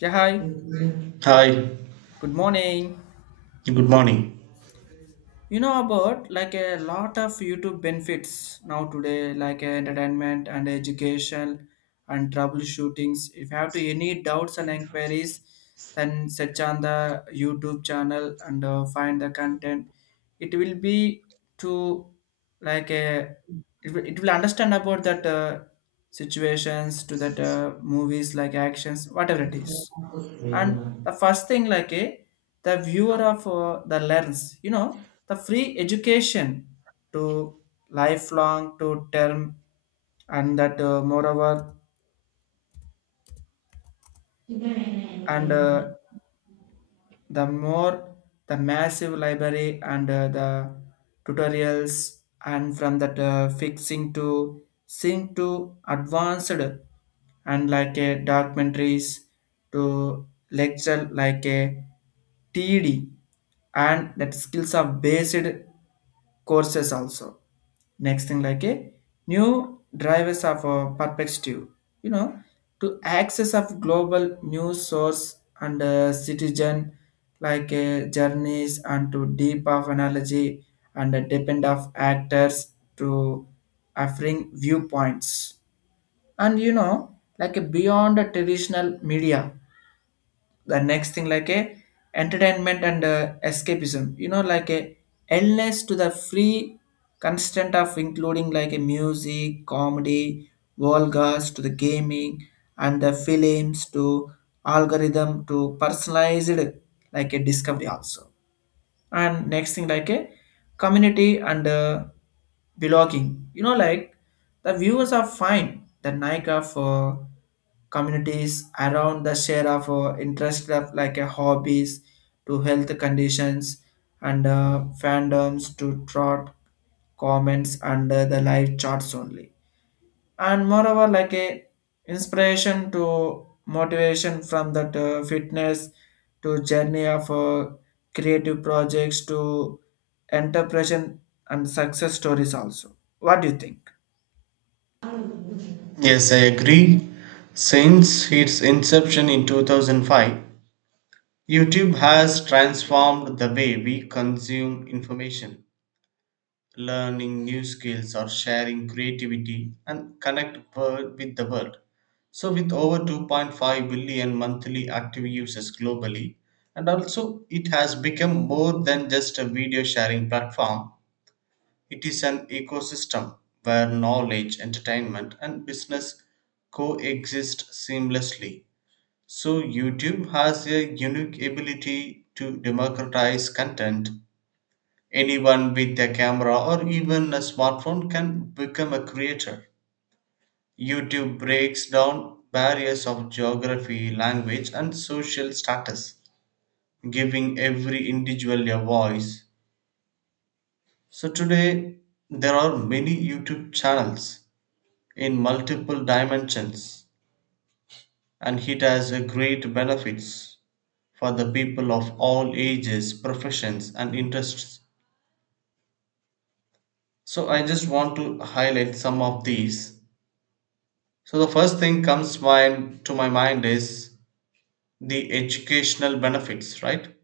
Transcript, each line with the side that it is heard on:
left: Yeah, hi.
right: Hi,
left: Good morning.
right: good morning.
left: You know about like a lot of YouTube benefits now today, like entertainment and education and troubleshootings. If you have to any doubts and inquiries, then search on the YouTube channel and find the content. It will be to like a it will understand about that situations to that movies like actions whatever it is. And the first thing like a the viewer of the lens you know the free education to lifelong to term and that moreover and the more the massive library and the tutorials and from that fixing to sync to advanced and like a documentaries to lecture like a TD and that skills are based courses also. Next thing like a new drivers of perspective you know to access of global news source and citizen like journeys and to deep of analogy and depend of actors to offering viewpoints and you know like a beyond a traditional media. The next thing like a entertainment and escapism you know like a endless to the free constant of including like a music comedy vulgars to the gaming and the films to algorithm to personalized like a discovery also. And next thing like a community and belonging you know like the viewers are fine the nike of communities around the share of interest of like a hobbies to health conditions and fandoms to trot comments under the live charts only. And moreover like a inspiration to motivation from that fitness to journey of creative projects to entrepreneurship and success stories also. What do you think?
right: Yes, I agree. Since its inception in 2005, YouTube has transformed the way we consume information, learning new skills, or sharing creativity and with the world. So, with over 2.5 billion monthly active users globally, and also it has become more than just a video sharing platform. It is an ecosystem where knowledge, entertainment, and business coexist seamlessly. So, YouTube has a unique ability to democratize content. Anyone with a camera or even a smartphone can become a creator. YouTube breaks down barriers of geography, language, and social status, giving every individual a voice. So, today there are many YouTube channels in multiple dimensions, and it has a great benefits for the people of all ages, professions, and interests, so I just want to highlight some of these. So the first thing comes mind to my mind is the educational benefits, right?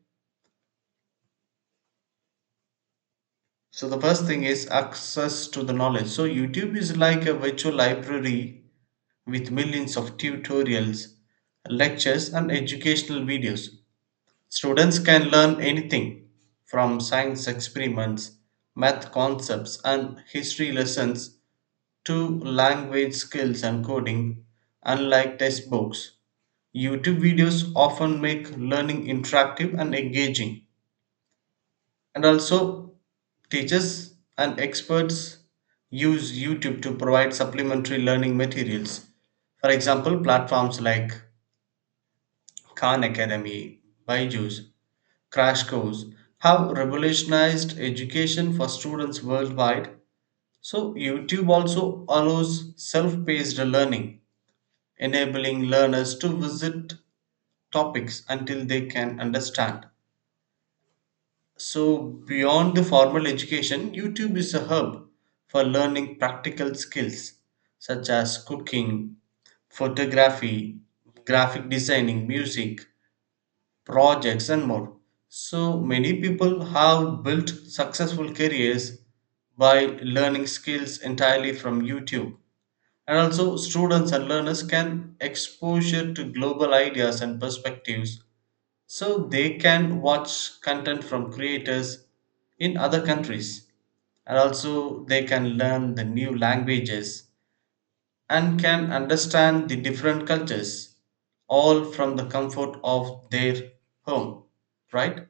right: So the first thing is access to the knowledge. So YouTube is like a virtual library with millions of tutorials, lectures, and educational videos. Students can learn anything from science experiments, math concepts, and history lessons to language skills and coding. Unlike textbooks, YouTube videos often make learning interactive and engaging. And also, teachers and experts use YouTube to provide supplementary learning materials. For example, platforms like Khan Academy, Byju's, Crash Course have revolutionized education for students worldwide. So, YouTube also allows self paced learning, enabling learners to visit topics until they can understand. So, beyond the formal education, YouTube is a hub for learning practical skills such as cooking, photography, graphic designing, music, projects, and more. So many people have built successful careers by learning skills entirely from YouTube. And also, students and learners can exposure to global ideas and perspectives, so they can watch content from creators in other countries, and also they can learn the new languages and can understand the different cultures, all from the comfort of their home, right?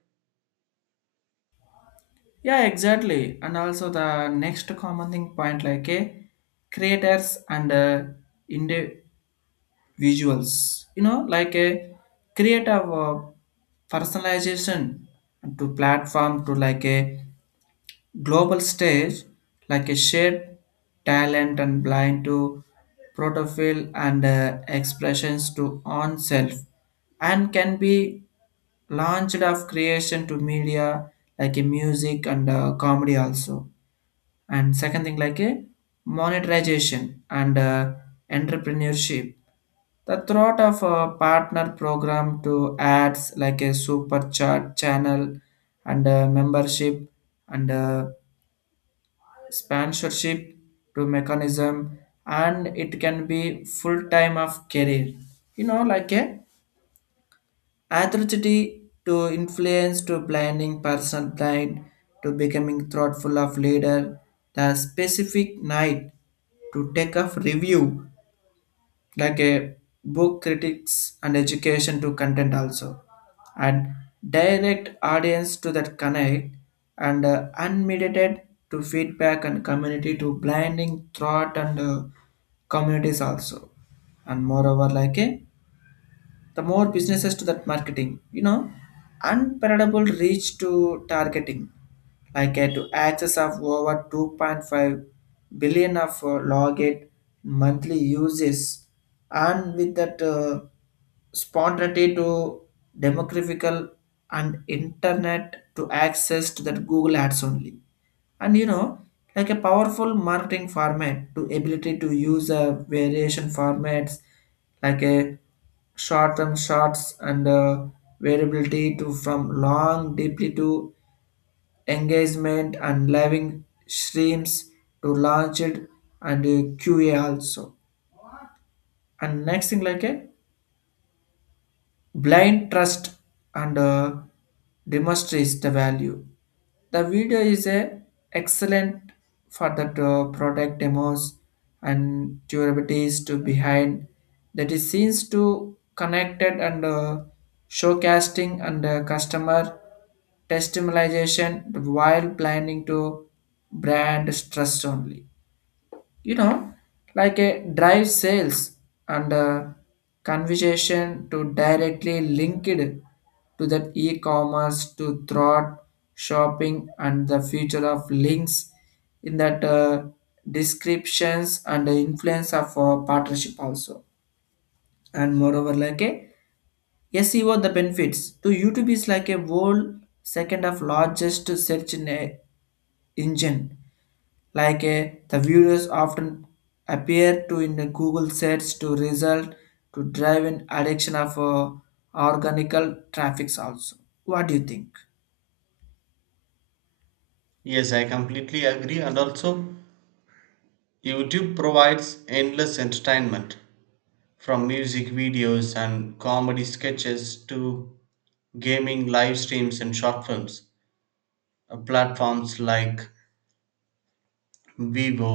left: Yeah, exactly, and also the next common thing point like a creators and individuals you know like a creative personalization to platform to like a global stage like a shared talent and blind to protofill and expressions to on self and can be launched of creation to media like a music and comedy also. And second thing like a monetization and entrepreneurship the thought of a partner program to ads like a super chat channel and membership and sponsorship to mechanism and it can be full time of career you know like a authority to influence to blinding person blind to becoming thoughtful of leader the specific night to take off review like a book critics and education to content also. And direct audience to that connect and unmediated to feedback and community to blinding thought and communities also. And moreover like a the more businesses to that marketing you know unparallelable reach to targeting like to access of over 2.5 billion of login monthly uses and with that spontaneity to demographical and internet to access to that Google ads only. And you know like a powerful marketing format to ability to use a variation formats like a short term shots and variability to from long deeply to engagement and living streams to launch it and qa also. And next thing like a blind trust and demonstrates the value. The video is a excellent for the product demos and durabilities to behind that is seems to connected and showcasing and customer testimonialization while planning to brand trust only, you know, like a drive sales and a conversation to directly link it to that e-commerce to thought shopping and the future of links in that descriptions and the influence of partnership also. And moreover like a SEO the benefits to YouTube is like a whole second of largest search in a engine like a, the viewers often appear to in the Google search to result to drive an addiction of organical traffics also. What do you think?
right: Yes, I completely agree. And also, YouTube provides endless entertainment, from music videos and comedy sketches to gaming live streams and short films. Platforms like vivo,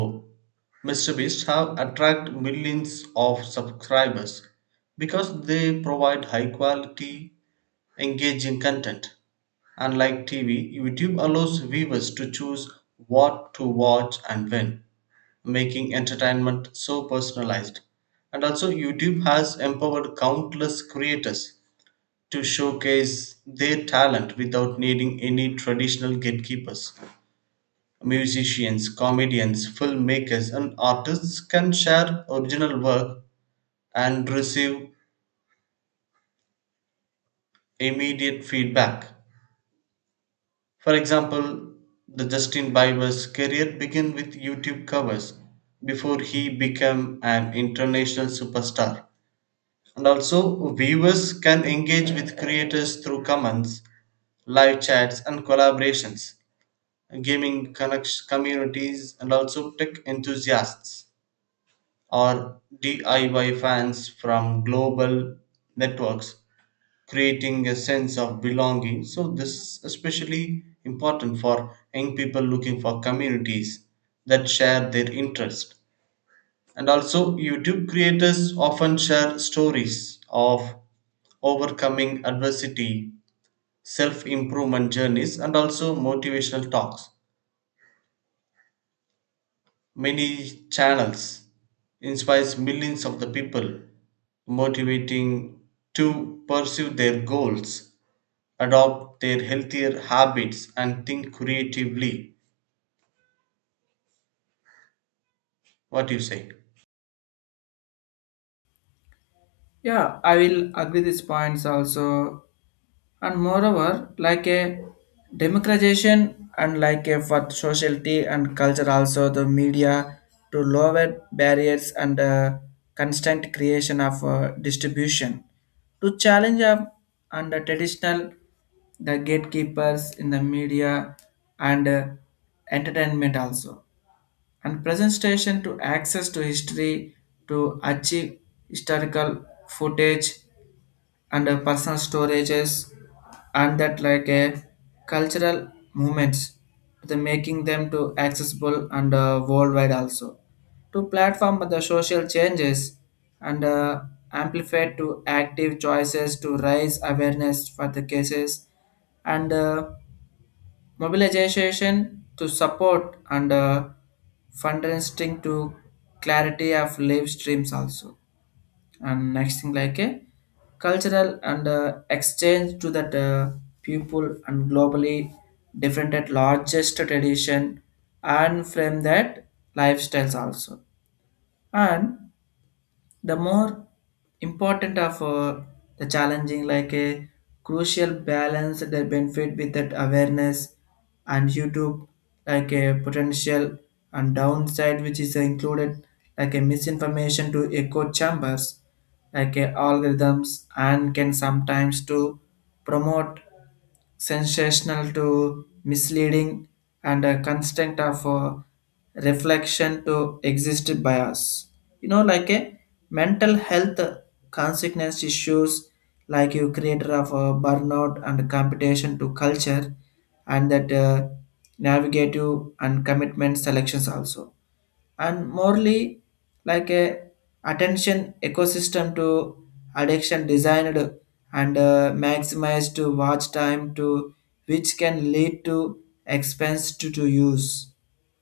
right: mrbeast have attracted millions of subscribers because they provide high quality, engaging content. Unlike TV, YouTube allows viewers to choose what to watch and when, making entertainment so personalized. And also, YouTube has empowered countless creators to showcase their talent without needing any traditional gatekeepers. Musicians, comedians, filmmakers, and artists can share original work and receive immediate feedback. For example, the Justin Bieber's career began with YouTube covers before he became an international superstar. And also, viewers can engage with creators through comments, live chats, and collaborations. Communities, and also tech enthusiasts or DIY fans, from global networks creating a sense of belonging. So, this is especially important for young people looking for communities that share their interest. And also, YouTube creators often share stories of overcoming adversity, self improvement journeys, and also motivational talks. Many channels inspires millions of the people, motivating to pursue their goals, adopt their healthier habits, and think creatively. What do you say?
left: Yeah, I will agree these points also. And moreover, like a democratization and like a for sociality and culture also the media to lower barriers and constant creation of distribution to challenge up and the traditional the gatekeepers in the media and entertainment also and presentation to access to history to achieve historical footage and personal storages and that like a cultural movements the making them to accessible and worldwide also to platform the social changes and amplify to active choices to raise awareness for the cases and mobilization to support and fundraising to clarity of live streams also. And next thing like a cultural and exchange to that people and globally different at largest tradition and from that lifestyles also. And the more important of the challenging like a crucial balance the benefit with that awareness and YouTube like a potential and downside which is included like a misinformation to echo chambers like a algorithms and can sometimes to promote sensational to misleading and a constant of reflection to exist bias. You know, like a mental health consequence issues like you creator of burnout and competition to culture and that navigative and commitment selections also. And morely like a attention ecosystem to addiction designed and maximized to watch time to which can lead to expense to use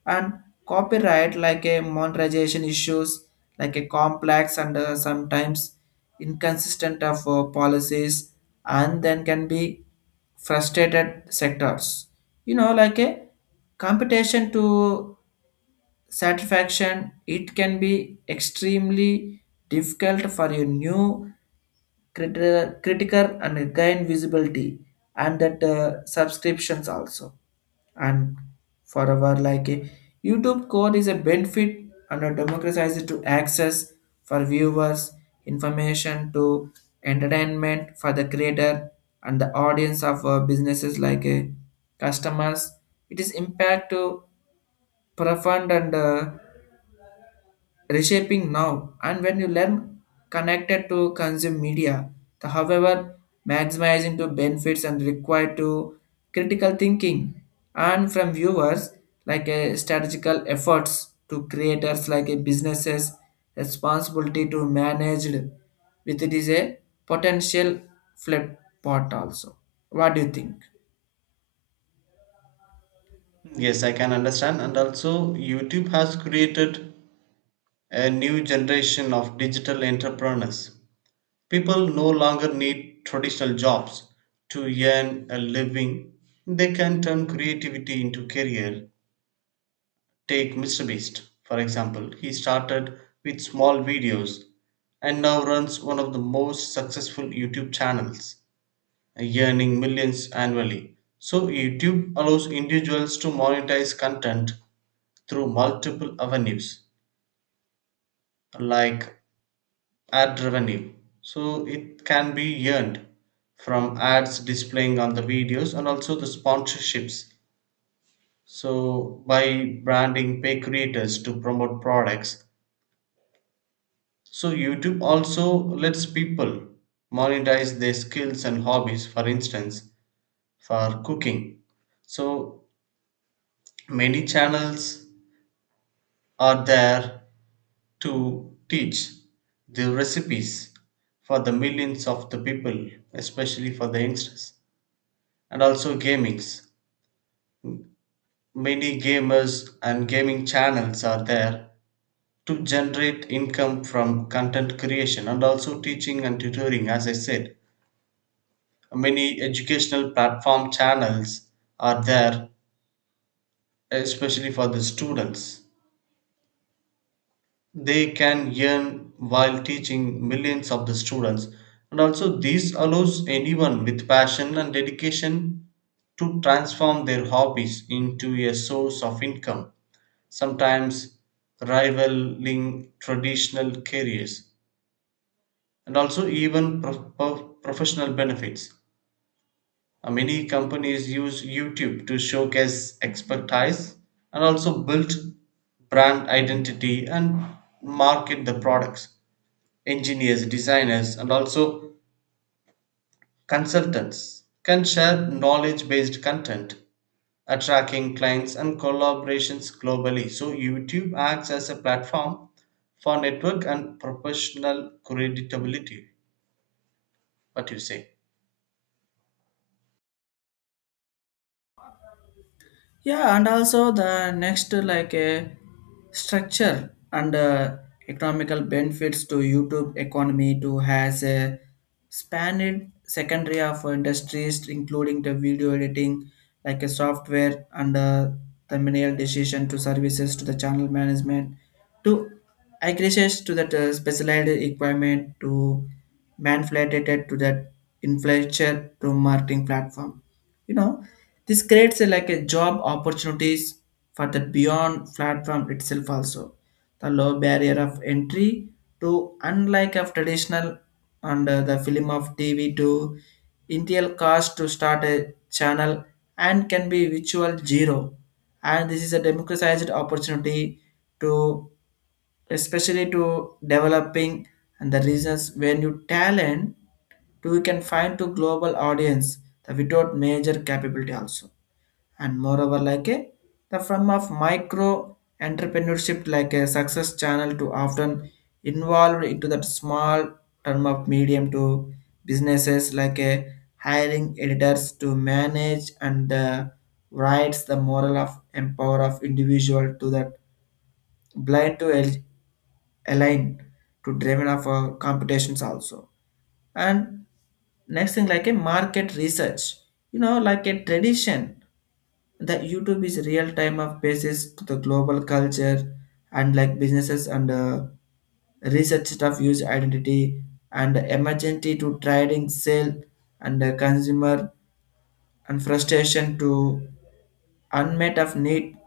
left: and copyright like a monetization issues like a complex and sometimes inconsistent of policies and then can be frustrated sectors you know like a competition to satisfaction, it can be extremely difficult for your new critical and gain visibility and that subscriptions also. And for our like a YouTube code is a benefit and a democratized to access for viewers, information to entertainment for the creator and the audience of businesses like customers. It is impact to profound and reshaping now and when you learn connected to consume media the however maximizing to benefits and required to critical thinking and from viewers like a strategical efforts to creators like a businesses responsibility to managed with it is a potential flip pot also. What do you think?
right: Yes, I can understand. And also, YouTube has created a new generation of digital entrepreneurs. People no longer need traditional jobs to earn a living. They can turn creativity into career. Take Mr. Beast, for example. He started with small videos and now runs one of the most successful YouTube channels, earning millions annually. So, YouTube allows individuals to monetize content through multiple avenues, like ad revenue. So, it can be earned from ads displaying on the videos, and also the sponsorships. So, by branding pay creators to promote products. So, YouTube also lets people monetize their skills and hobbies. For instance, for cooking. So, many channels are there to teach the recipes for the millions of the people, especially for the youngsters, and also gamings. Many gamers and gaming channels are there to generate income from content creation, and also teaching and tutoring, as I said. Many educational platform channels are there, especially for the students. They can earn while teaching millions of the students, and also this allows anyone with passion and dedication to transform their hobbies into a source of income, sometimes rivaling traditional careers, and also even professional benefits. Many companies use YouTube to showcase expertise, and also build brand identity and market the products. Engineers, designers, and also consultants can share knowledge based content, attracting clients and collaborations globally. So, YouTube acts as a platform for network and professional credibility. What you say?
left: Yeah, and also the next like a structure and economical benefits to YouTube economy to has a spanned secondary of industries including the video editing like a software and thumbnail decision to services to the channel management to access to that specialized equipment to manipulated to that influencer to marketing platform you know this creates like a job opportunities for the beyond platform itself also. The low barrier of entry to unlike of traditional and the film of TV to initial cost to start a channel and can be virtual zero. And this is a democratized opportunity to especially to developing and the reasons when you talent to you can find to global audience the without major capability also. And moreover like a the form of micro entrepreneurship like a success channel to often involved into that small term of medium to businesses like a hiring editors to manage and writes the moral of empower of individual to that blind to el- align to driven of competitions also. And next thing like a market research you know like a tradition the YouTube is real time of basis to the global culture and like businesses and research stuff use identity and emergency to trading sale and consumer and frustration to unmet of need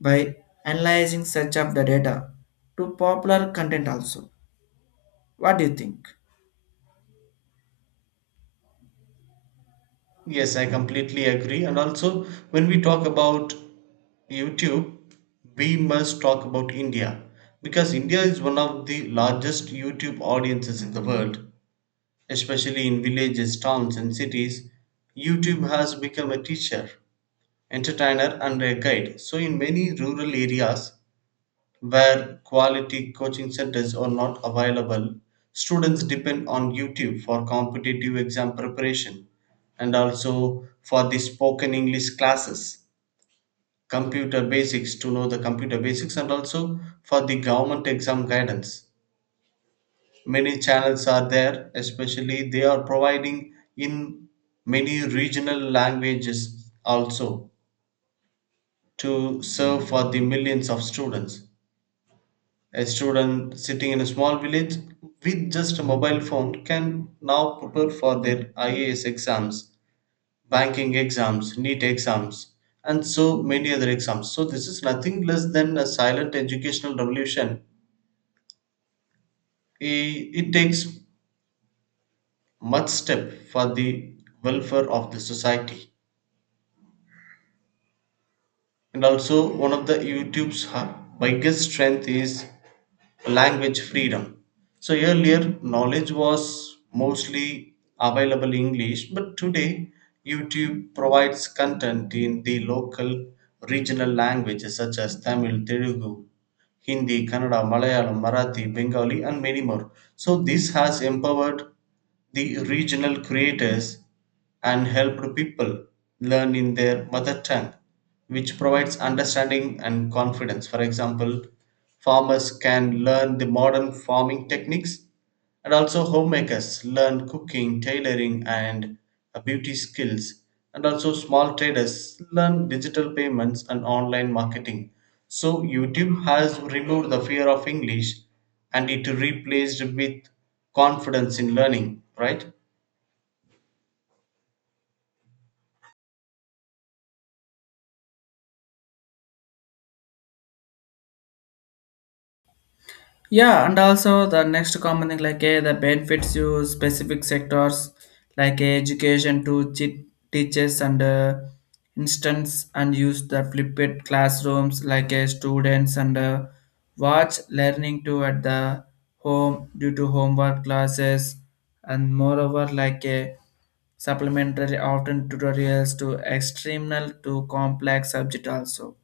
left: by analyzing such of the data to popular content also. What do you think?
right: Yes, I completely agree. And also, when we talk about YouTube, we must talk about India, because India is one of the largest YouTube audiences in the world. Especially in villages, towns, and cities, YouTube has become a teacher, entertainer, and a guide. So, in many rural areas where quality coaching centers are not available, students depend on YouTube for competitive exam preparation, and also for the spoken English classes, computer basics to know the computer basics, and also for the government exam guidance. Many channels are there, especially they are providing in many regional languages also, to serve for the millions of students. A student sitting in a small village with just a mobile phone can now prepare for their IAS exams, banking exams, NEET exams, and so many other exams. So, this is nothing less than a silent educational revolution. It takes much step for the welfare of the society. And also, one of the YouTube's biggest strength is language freedom. So earlier, knowledge was mostly available in English, but today YouTube provides content in the local regional languages such as Tamil, Telugu, Hindi, Kannada, Malayalam, Marathi, Bengali, and many more. So, this has empowered the regional creators and helped people learn in their mother tongue, which provides understanding and confidence. For example, farmers can learn the modern farming techniques, and also homemakers learn cooking, tailoring, and beauty skills, and also small traders learn digital payments and online marketing. So YouTube has removed the fear of English and it replaced with confidence in learning, right?
left: Yeah, and also the next common thing like the benefits you specific sectors like education to teachers and instance and use the flipped classrooms like students and watch learning to at the home due to homework classes. And moreover like a supplementary often tutorials to external to complex subject also.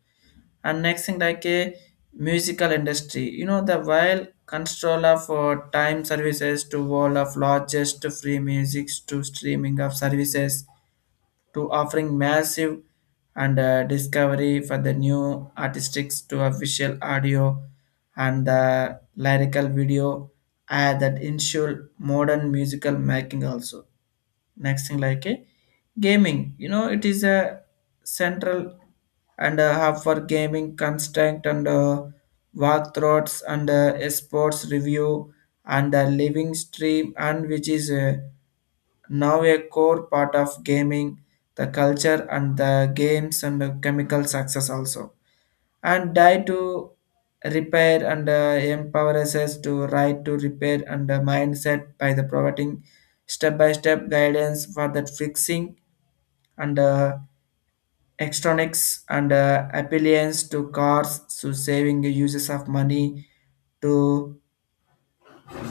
left: And next thing like a musical industry you know the while control of time services to world of largest free music to streaming of services to offering massive and discovery for the new artistics to official audio and the lyrical video add that ensure modern musical making also. Next thing like a gaming, you know, it is a central and a hub for gaming construct and walkthroughs and sports review and a living stream and which is now a core part of gaming, the culture and the games and the chemical success also. And die to repair and empowers us to right to repair and mindset by the providing step-by-step guidance for that fixing and electronics and appliance to cars to saving the uses of money to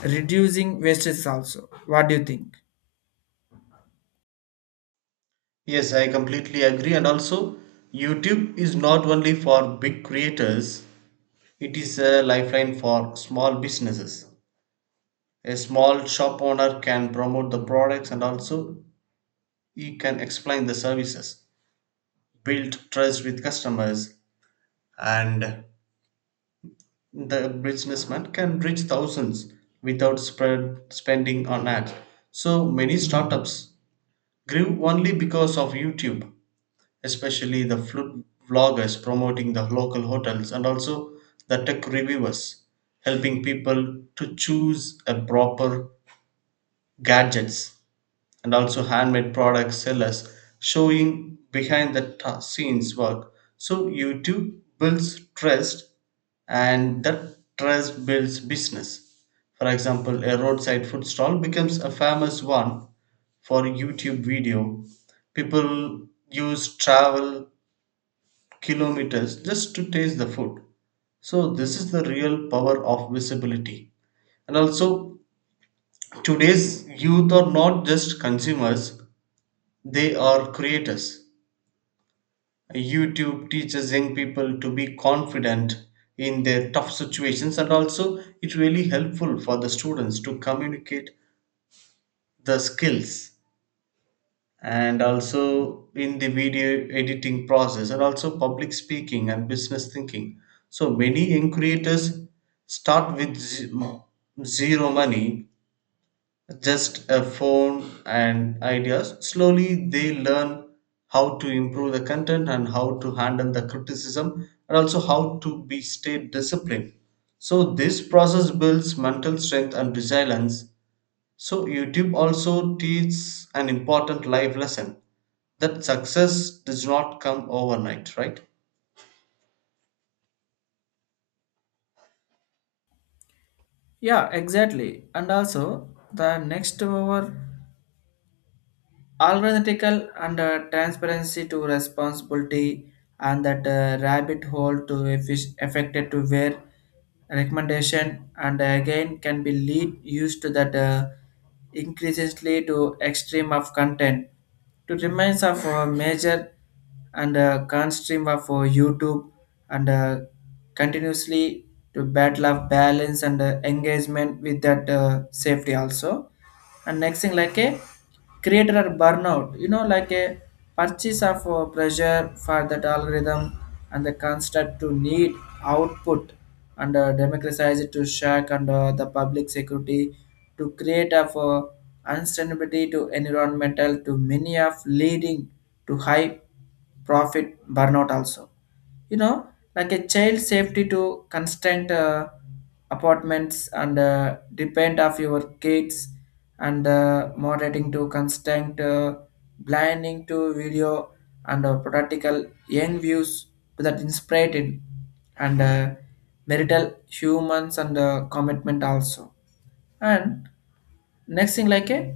left: reducing wastage also. What do you think?
right: Yes, I completely agree. And also, YouTube is not only for big creators, it is a lifeline for small businesses. A small shop owner can promote the products, and also he can explain the services, build trust with customers, and the businessman can reach thousands without spread spending on ads. So many startups grew only because of YouTube, especially the food vloggers promoting the local hotels, and also the tech reviewers helping people to choose a proper gadgets, and also handmade product sellers showing behind the scenes work. So you do builds trust, and that trust builds business. For example, a roadside food stall becomes a famous one for YouTube video. People use travel kilometers just to taste the food. So this is the real power of visibility. And also, today's youth are not just consumers, they are creators. YouTube teaches young people to be confident in their tough situations, and also it really helpful for the students to communicate the skills, and also in the video editing process, and also public speaking and business thinking. So many young creators start with zero money, just a phone and ideas. Slowly they learn how to improve the content, and how to handle the criticism, and also how to be stay disciplined. So this process builds mental strength and resilience. So YouTube also teaches an important life lesson, that success does not come overnight, right?
left: Yeah, exactly, and also the next over algorithmical and transparency to responsibility and that rabbit hole to affected to where recommendation and again can be lead used to that increasingly to extreme of content to remains of major and constream of youtube and continuously to battle of balance and engagement with that safety also. And next thing like a created a burnout you know like a purchase of pressure for that algorithm and the constant to need output and democratize it to shack and the public security to create of unsustainability to environmental to many of leading to high profit burnout also. You know like a child safety to constant apartments and depend of your kids and moderating to constant blinding to video and practical young views to that inspired and marital humans and commitment also. And next thing like a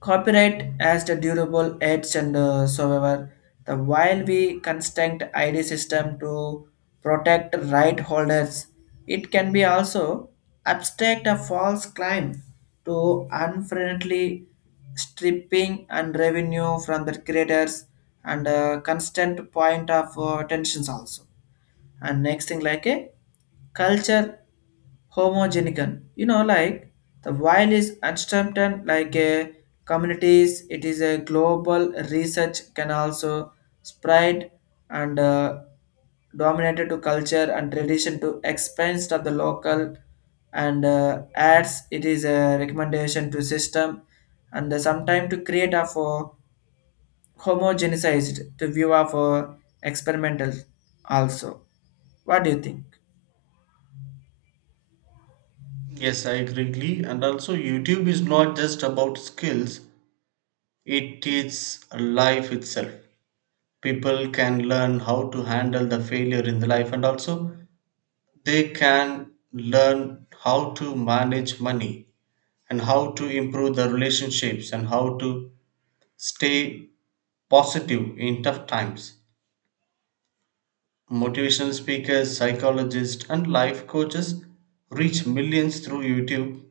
left: copyright as the durable edge and so ever, the while we construct ID system to protect right holders, it can be also abstract a false claim to unfriendly stripping and revenue from the creators and constant point of tensions also. And next thing like a culture homogenican you know like the while is uncertain like a communities it is a global research can also spread and dominated to culture and tradition to expense of the local and adds it is a recommendation to system and sometime to create a for homogenized to viewer for experimental also. What do you think?
right: Yes, I agree. Glee. And also, YouTube is not just about skills, it teaches life itself. People can learn how to handle the failure in the life, and also they can learn how to manage money, and how to improve the relationships, and how to stay positive in tough times. Motivational speakers, psychologists, and life coaches reach millions through YouTube.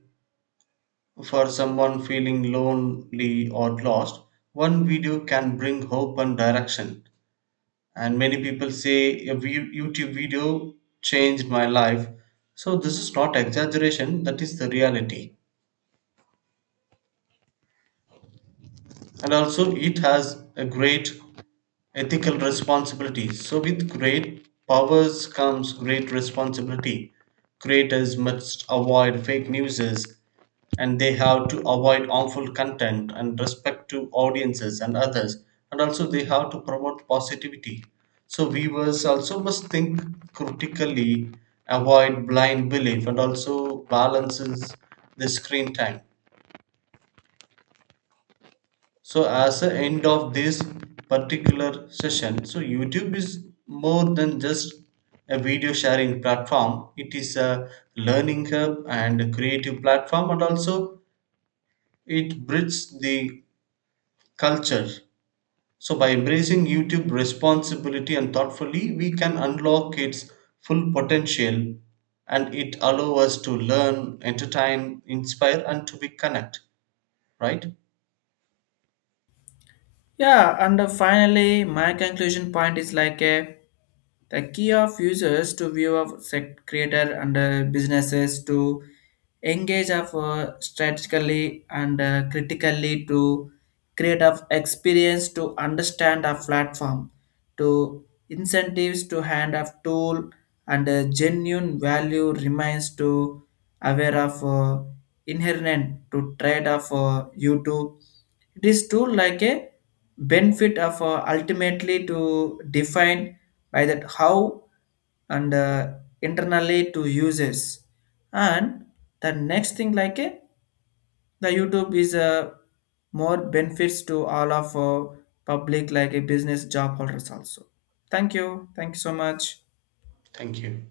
right: For someone feeling lonely or lost, one video can bring hope and direction, and many people say a YouTube video changed my life. So this is not exaggeration, that is the reality. And also, it has a great ethical responsibility. So, with great powers comes great responsibility. Creators must avoid fake news, and they have to avoid harmful content and respect to audiences and others, and also they have to promote positivity. So, viewers also must think critically, avoid blind belief, and also balances the screen time. So as the end of this particular session, so YouTube is more than just a video sharing platform. It is a learning hub and a creative platform, and also it bridges the culture. So by embracing YouTube responsibility and thoughtfully, we can unlock its full potential, and it allows us to learn, entertain, inspire, and to be connect, right?
left: Yeah, and finally, my conclusion point is like a the key of users to view of creator and businesses to engage of strategically and critically to create of experience to understand a platform to incentives to hand of tool and genuine value remains to aware of inherent to trade of youtube it is too like a benefit of ultimately to define by that how and internally to uses. And the next thing like a the youtube is more benefits to all of public like a business job holders also. Thank you, thank you so much.
right: Thank you.